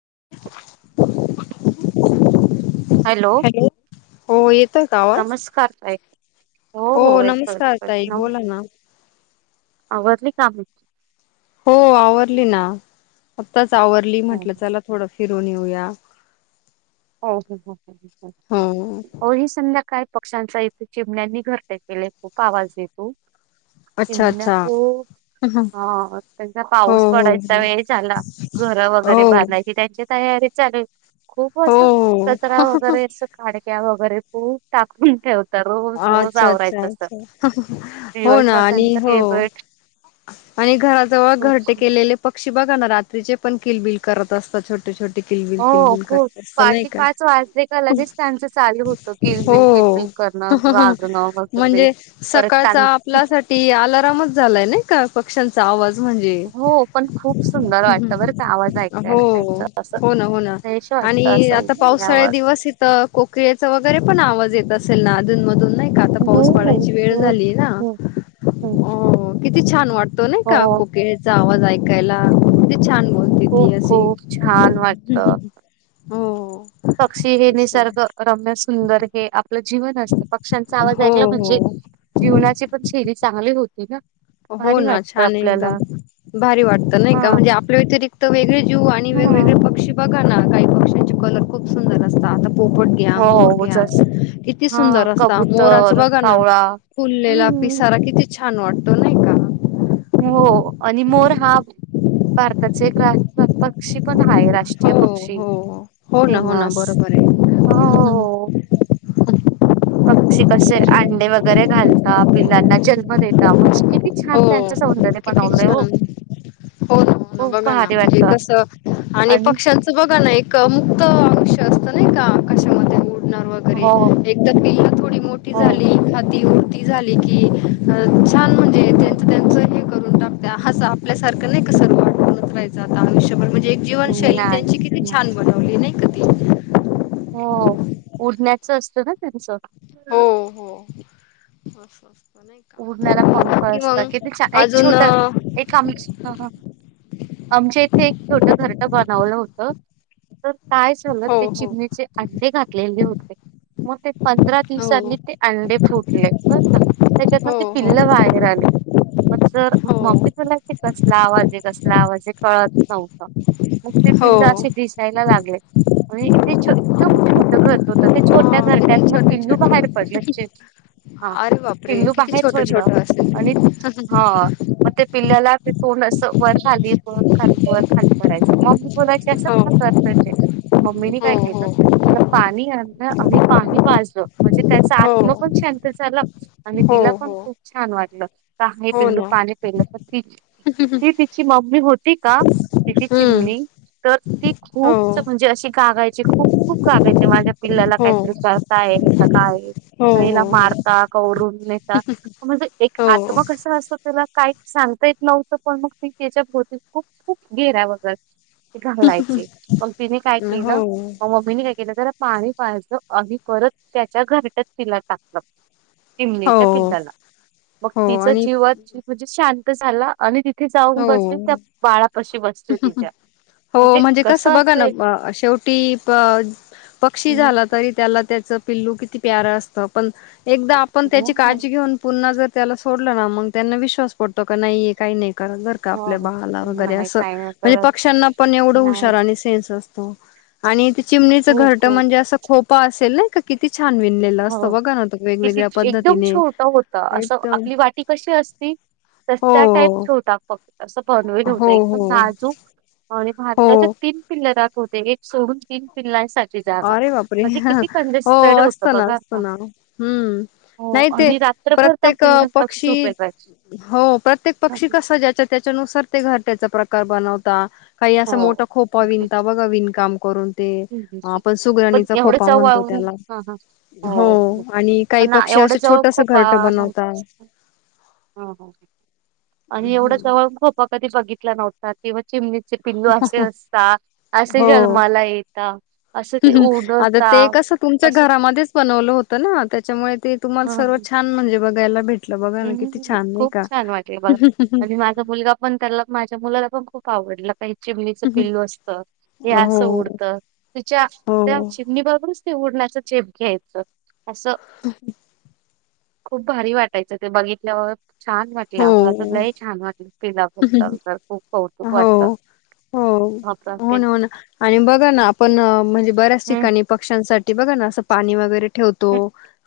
[unintelligible] Hello हो येतोय का आवाज नमस्कार ताई हो हो येतो नमस्कार ताई येतोय बोला ना आवरली कामे हो आवरली ना आत्ताच आवरली हो म्हटलं चला थोडस फिरून याऊ या हो हो ही संध्य काय पक्ष्यांचा इथे चिमण्यांनी घरटे केले खूप आवाज देतो अच्छा अच्छा [unintelligible] हा त्यांचा हो पाऊस हो पडायचा हो वेळ झाला घर वगैरे हो हो बांधयची त्यांची तयारी चालेल खूप असं हो कचरा वगैरे अस खाडक्या वगैरे खूप टाकून ठेवत अच्छा अच्छा अच्छा हो ना दिवसभर आणि त्यांचा हो केबट आणि घराजवळ घरटे केलेले पक्षी बग रात्रीचे पण किलबिल करत असतात छोटे छोटे किलबिल हो किलबिल खूप करत असत पा नाही का पाच वाजले का लगेच त्यांचं चालू होतं हो किलबिल किलबिल कर [unintelligible] म्हणजे सकाळचा आपल्यासाठी आलारमच झालाय ना का पक्ष्यांचा आवाज म्हणजे हो पण खूप सुंदर वाटतं बरं का आवाज हो ऐकायला त्यांचा हो ना हो ना फ्रेश वाटतं आणि असं आता पावसाळ्या उठल्यावर दिवस इथं कोकिळेयाचा वगैरे पण आवाज येत असेल ना अधून मधून नाही का आता पाऊस हो पडायची वेळ खूप झाली ना खूप खूप अ किती छान वाटतो ना हो का कोकेळचा आवाज ऐकायला छान बोलते खूप खूप छान वाटत तीे हो पक्षी हे निसर्ग रम्य सुंदर हे आपलं जीवन असत पक्ष्यांचा आवाज हो ऐकला म्हणजे हो जीवनाची पण शैली चांगली होती ना हो भारी ना वाटत छान आहे आपल्याला एकदम भारी वाटतं नाही का ह म्हणजे आपल्या व्यतिरिक्त वेगळे जीव आणि ह वेगवेगळे पक्षी बघा ना काही पक्ष्यांचे कलर खूप सुंदर असतात आता पोपट घ्या, मोर हो घ्या जस किती हा सुंदर असता मोराचं कबुतर, बघा ना कावळा फुललेला हम्म पिसारा किती छान वाटतो नाही का? हो आणि मोर हा भारताचा एक रा पक्षी पण आहे राष् हो ट्रीयपक्षी हो हो ना हो ना फेमस बरोबर आहे हो. पक्षी कसे अंडे वगैरे घालता पिलांना जन्म देता म्हणजे किती छान हो त्यांचा सौंदर्य किती बनवलंय हो. छान हो ना हो ना खूप बघा ना भारी म्हणजे वाटतं कसं आणि पक्ष्यांचा बघा ना ए क मुक्त अंश असतं नाही का आकाशामध्ये उड णार वगैरे हो एकदा पिल्ला थोडी मोठी हो झाली खाती झाली की हो. त्या हसा आपल्यासारखं नाही का सर्व आवूनच रायचं आता मनुष्यबर म्हण जे जीवनशैली नाही त्यांची किती नाही. छान बनवली नाही का ती हो उडण्याच असतं ना त्यांचा हो हो. नाही उडण्याला का आणि पंख बाकी असतं किती मग छान एक अजून छोटं अ, एक आमचं हा हा आमच्या इथे एक छोटं घरटं बनवलं हो तं तर काय झालत ते हो हो चिमणीचे अंडे घातलेले होते मग ते पंधरा दिवसांनी हो ते अंडे फुटले बरं का त्याच्यातील हो पिल्लं बाहेर आले मग सर हो हो मम्मी बोलायची कसला आवाज आहे कस ला आवाज आहे म कळत नव्हता. मग ते पिंड हो असे दिसायला लागले म्हणजे इत छो एकदम छोटं घरट होत ते छो हा त्या घरट्यात किती मग छोटे पिल्लू बाहेर छोटे पडलं चे अरे बाप पिल्लू बाहेर पडलं आणि हा मग ते पिल्ल्याला ते तोंड असं वर खाल [unintelligible] खालीकर खालीकर खाली कराय चा मग मी बोलायचा ते असं हो का करतोय ते, मम्मीने काय केला हो त्याला पाणी आणलं आणि पाणी पाजलं म्हणजे त्याचा हो आत्मा पण शांत झाला आणि हो हो तिला पण हो खूप छान वाटलं का हे हो पिल्लू ना पानी पेलं तर ती ती तिची मम्मी होती का तिची हम्म चिमणी तर ती हो खूपच म्हणजे अशी गागाय ची खूप-खूप गागयचे माझ्या पिल्लाला हो हो काहीतरी करता आहे असं काय हे हो त हिला हो मारता कवरून नेता म्हणजे एक हो आत्मा कसा असतं त्याला काही सांगता येत नव्हतं पण मग ती त्याच्या भोतीत खूप खूप घेऱ्या वगैर ते घालायचे मग तिने काय हो केलं मग मम्मीने काय केलं जर पाणी पायचा आणि परत त्याच्या घरटत तिला टाकलं. चिमणीच्या हो किल्ल्याला मग हो तिचा आणि जीवात जे म्हणजे शांत झाला आणि ति थे जाऊन बसली हो त्या बाळापाशी बसते तिच्या हो म्हणजे कस कसं बघा असं ना एक अ शेवटी अ पक्षी झाला तरी त्याला त्याचा पिल्लू किती प्यारा असतं पण एकदा आपण त्याची हो काळजी घेऊन पुन्हा जर त्याला सोड ला ना मग त्यांना विश्वास पडतो का नाही काही नाही करा घर का आपल्या बा हाला वगैरे नाही असं काय नाही म्हणजे करत पक्ष्यांना पण एवढं नाही हुशार आणि सेन्स असतो. आणि ते चिमणीचं खूप घरटं खूप म्हणजे अस खोपा असेल ना. का किती छान विणलेलं असतं हो बघा तो कि वेगवेगळ्या एकदम पद्धतीने छोटा होता असं अ एकदम आपली वाटी कशी असती तसं हो त्या टाईप छोटा फक्त असं [unintelligible] हो होतं हो एकदम लहा चो आणि भारताच्या हो तीन पिल्लया त्यात होते एक सोडून तीन पिल्लांन सा अरे बाप रे हो होतं असतो ना बघा असतो ना हम्म. हो नाही ते आणि रात्रभर त्या प्रत्येक पिल्लांपाशी पक्षी झोपेल पाहिजे हो प्रत्येक पक्षी कसा ज्याच्या त्याच्यानुसार ते घर त्याचा प्रकार बनवता काही असा मोठा हो खोपा विनता बघा विणकाम करून ते आपण पण सुगरणीचा एवढं खोपा चव म्हणतो वाळून त्याला हा हा हो आणि काही पण ना पक्षी एवढं असं जवळ छोटस खोपा घर पे बनवता नव्हता ह आणि एवढा हं. जवळ खोपा कधी बघितला नव्हता तेव चिमणीचे पिल्लू असे असता असे हो. जन्माला येता अस ते आता ओरडता. ते कसं तुमच्या घरामध्येच बनवलं होतं, ना त्याच्यामुळे ते तुम्हाला सर्व छान म्हणजे बघायला भेट हम हम हम खूप छान वाटले बघ आणि माझा मुलगा पण त्याला माझ्या मुलाला पण खूप आवडलं. काही चिमणीचं पिल्ल असतं हे हो असं उडत तिच्या हो त्या चिमणीबाबरच. ते उडण्याच झेप घ्यायचं असं खूप भारी वाटत. यच ते बघितल्यावर छान वाटलं हो आमला तुलाही छान वाटलं पिलाबद्दल जर खूप कौतुक वाटलं. हो हो आपण ते हो ना हो ना आणि बघा ना आपण म्हणजे. बऱ्याच हम्म ठिकाणी पक्ष्यांसाठी बघा ना असं पाणी वगैरे ठेवतो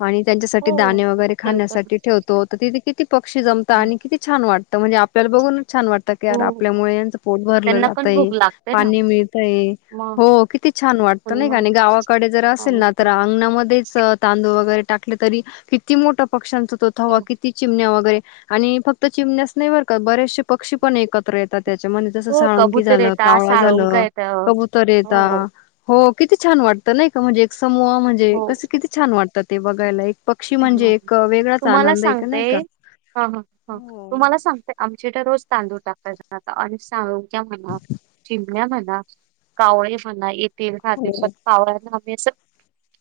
आणि त्यांच्यासाठी दाणे हो खूप वगैरे ठेवतात खाण्यासाठी ठेवतो तर तिथे किती पक्षी जम हं, आणि किती छान वाटतं म्हणजे आपल्याला बघून छान वाटत की यार खूप आपल्यामुळे यांचं पोट भरलं त्यांना पण जातय भूक लागते ना पाणी मिळतंय मग हो किती छान वाटत कोणी नाही का मग आणि गावाकडे जर असेल ना तर हं, अंगणामध्येच तांदूळ वगैरे टाकले तरी किती मोठा पक्ष्यांच हो तोथवा किती चिमण्या वगैरे आणि फक्त चिमण्याच नाही भरकत बरेचसे पक्षी पण एकत्र येत त्याच्या म तस हो साळुंकी कबुतर झालं, येतात कावळा साळुंका झालं, येत कबूतर येत हो हो. किती छान वाटतं नाही का म्हणजे एक समूह म्हणजे हो कस किती छान वाटतं ते बघायला एक पक्षी छान म्हणजे वाटलं एक वेगळाच आनंद आहे, का नाही का. ह हो. तुम्हाला सांगते आमच्या रोज तांदूळ टाकायचा आता आणि सांगू [unintelligible] म्हणा शिम्या म्हणा कावळे म्हणा ये राहील हो, कावळ्यांना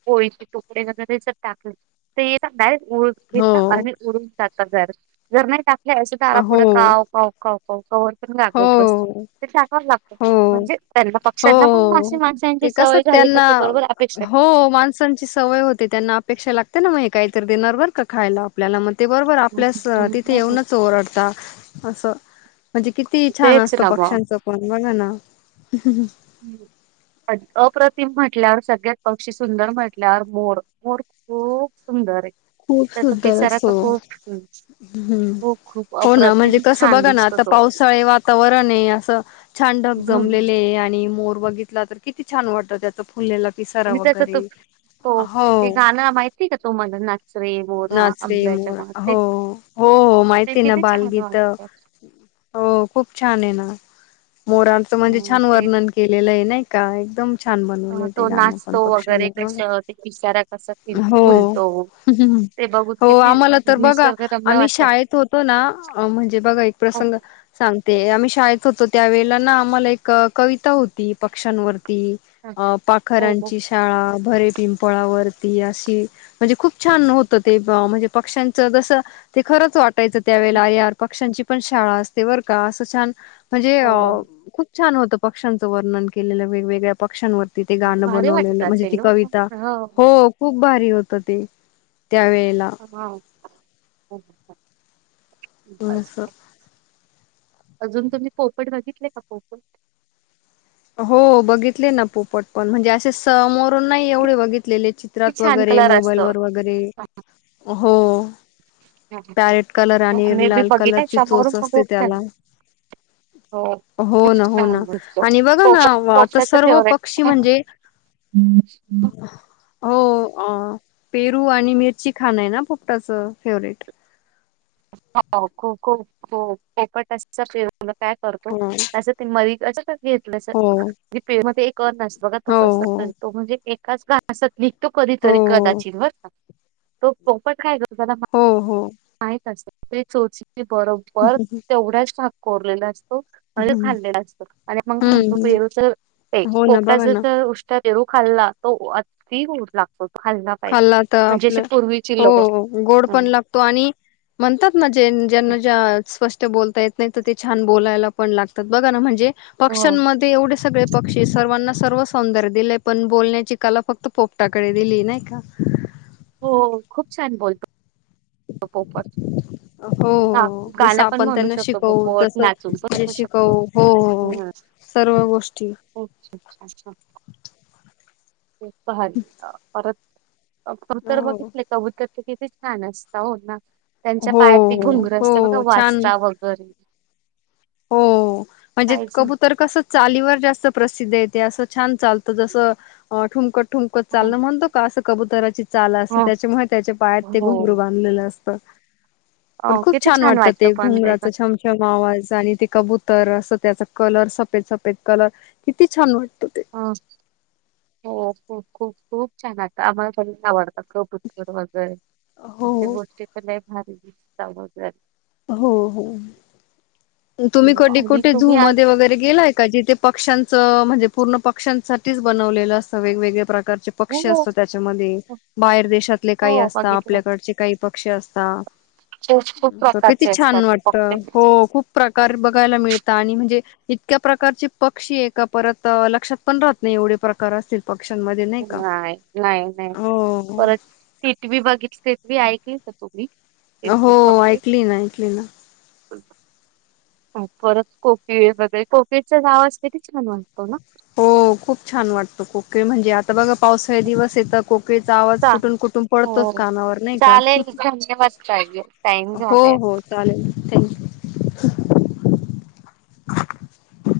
ळीचे तुकडे करण टाकले सय [unintelligible] उ घेता हो, आणि उडून जाता जर जर नाही टाकलं अस तर आरा पुुढं हो, काव काव का [unintelligible] हो बस ते टाका लागत हो. म्हणजे त्यांना हो पक्ष्यांना पण मासे हो माणांची ते कसं सवय झाली का त्यांना ते बरोबर अपेक्षा आहे. हो माणसांची सवय होते, त्यांना अपेक्षा लाग ते ना मग काहीतरी देणार का खायला आपल्याला मग. ते बरोबर आपल्यास तिथे येऊनच ओरडत असं म्हणजे कि ती छान तेच असत ना मग पक्ष्यांचं पण बघा ना हम्म पण अप्रतिम म्हटल्यावर सगळ्यात पक्षी सुंदर म्हटल्यावर मोर मोर खूप सुंदर आहे. खूप त्याचा सुंदर पिचारा तर असतो खूप [unintelligible] हम्म खूप खूप हो ना म्हणजे अप्रतिम कस छान बघा ना दिसतो आता पावसाळ वातावरण आहे असं छ कडक तो जमलेले आणि मोर बघितला तर किती छान वाटत त्याचा फुललेला पिसारा आणि त्याच त वगैरे हो ते गाणं माहितीय का तोमला नाच रे मोरा नाच रे आंब्याच्या माग मोरा ते हो हो हो ते माहिती आहे ना किती छान बालगीत. वाटतात हो खूप छान आहे ना. मोरांचं म्हणजे मग छान ते वर्णन केलेलं आहे, नाही का. एकदम छान अं, बनवलं ते तो गाणं पण नाचतो पक्ष [unintelligible] वगैरे कसं ते पिसारा कसा फुल हो ह फुलतो हं ह. ते बघून हो किती आम्हाला तर बघा निसर्गरम्य आम्ही वाटतात शाळेत होतो ना म्हणजे बघा एक हो प्रसंग सांगते आम्ही शाळेत होतो, त्यावेेळे ना आम्हाला एक कविता होती पक्षांवर ती अ हो हो पाखरांची शाळा भरे पिंपळावरती अशी म्हणजे खूप छान होती. ते म्हणजे पक्ष्यांच जस ते खरंच वाटायचं त्यावेळेला अरे यार पक्षांची पण शाळा असते बरं का असं छान म्हणजे हो खूप. छान होतं, पक्ष्यांचं वर्णन केलेलं वेगवेगळ्या पक्ष्यांवरती ति ते गाणं भारी वाटत बनवलेलं म्हणजे असेल ती ना हो कविता हा, हो खूप भारी होत ते. त्यावेेळेला हा [unintelligible] बस ने. हो अजून तुम्ही पोपट बघितले का पोपट? हो बघितले ना पोपट पण म्हणजे असे समोरून नाही एवढे बघितलेले. खूप चित्रात छान वगैरे कलर मोबाईल असतो वर वगैरे, हो. पॅरेट कलर आणि मी बी लाल कलर बघितलाय ची चोच समोरून पण असते खूप छान त्याला. हो हो खूप ना-हो ना छान दिसतो आणि बघ ना पोपट [unintelligible] आता पोपटाच सर्व फेवरेट पक्षी हो म्हणजे हो अ पेरू आणि मिरची खाणं आहे ना पोपटाच फेवरेट. हो को-को-को कोकट हो [unintelligible] त्याच का घेतलंस हो [unintelligible] मध्ये एक कण नसतो ग तो हो कस करतो म्हणजे कसा हसत निघतो कधीतरी हो हो कदाचित बरं का, तो पोपट काय त्याला [unintelligible] हो हो माहित असत ते चोच बरोबर तेवढ्याच टाक कोरलेलं अस तो अन हम्म खालेल्ला असतो आणि मग हम्म म्हणतो हम्म पेरूच ते हो ना बघा ना पोपटाचच ऊष्टा पेरू खाल्ला तो अती गोड लागतो. तो पाहिजे. खाल्ला तर म्हणजे असे आपलं पूर्वीची हो लोक गोड हो पण लागतो आणि म्हणतात ना जें-ज्यांना जा स्प ते बोलता येत नाही तर ते छान बोलायला पण लागतात बघा ना म्हणजे पक्ष्यांमध्ये एवढे सगळे पक्षी सर्वांना सर्व सौंदर्य दिलेय पण बोलण्याची कला फक्त पोपटाकडे दिली नाही का हो खूप छान बोलतो तो पोपट. हो हा हो जसं गाणं पण आपण म्हणू त्यांना शकतो शिकवू पोपट तसं नाचून जे पण [unintelligible] शकतो शिकवू हो हो हम्म्म हा. सर्व गोष्टी अच्छा [unintelligible] भारी अ परत तर हो बघितले कबूतर ते किती छान असत, हो ना. त्यांच्या हो पायात ते घुंगर असतं बघा हो छान वाजता वगैरे. हो म्हणजे कायच कबूतर कसं चालीवर जास्त प्रसिद्धेत. ते असं छान चालतं जसं अ ठुमकत ठुमकत हो चालणं म्हणतो का असं कबुतराची चाल असते हो त्याच्यामुळे त्याच्या पायात ते घुंगरू हो. बांधलेलं अस [unintelligible] अ पण खूप किती छान वाटत वाटतं ते पण घुंगराचा ग. छमछम आवाज आणि ते कबुतर असं त्याचा कलर सफेद-सफेद कलर किती छान वाट खूप-खूप छान असता आम्हाला सगळ्यांना आवडतात कबुतर वगैरे असे हो गोष्टी तर लै हरी [unintelligible] हो-हो. तुम्ही हो, कोडी आणि कुठे झू तुम्ही आज मध्ये वगैरे गेलाय का जिथे पक्ष्यांच म्हणजे पूर्ण पक्षांसाठीच बनवलेलं असतं वेगवेगळे प्र कारचे हो पक्षी हो असता त्याच्यामध्ये बाहेर देशातले काही हो, असता बघितलं आपल्याकडचे काही पक्षी असता. खूप खूप किती प्रकारचे असतात छान ते वाटत, पक्षी. हो खूप प्रकार बघायला मिळता आणि म्हणजे इतक्या प्रकारचे पक्षी, एका परत लक्षात पण राहत नाही एवढे प्रकार असतील. पक्ष्यांमध्ये नाही का नाही-नाही-नाही हो परत टिटवी बघितली ऐकली का तू? हो ऐकली ना - ऐकली ना. परत कोकीळ वगैरे कोकीळच आवाज कीती छान वाटतो ना? हो खूप छान वाटतं कोकीळ म्हणजे आता बघ पावसाळी दिवस येता कोकळीचा आवाज चा कुठून-कुठून पडतोच हो कानावर नाही का? चालेल धन्यवाद ताई टाइम झालाय. हो-हो चालेल थँक्यू. [unintelligible]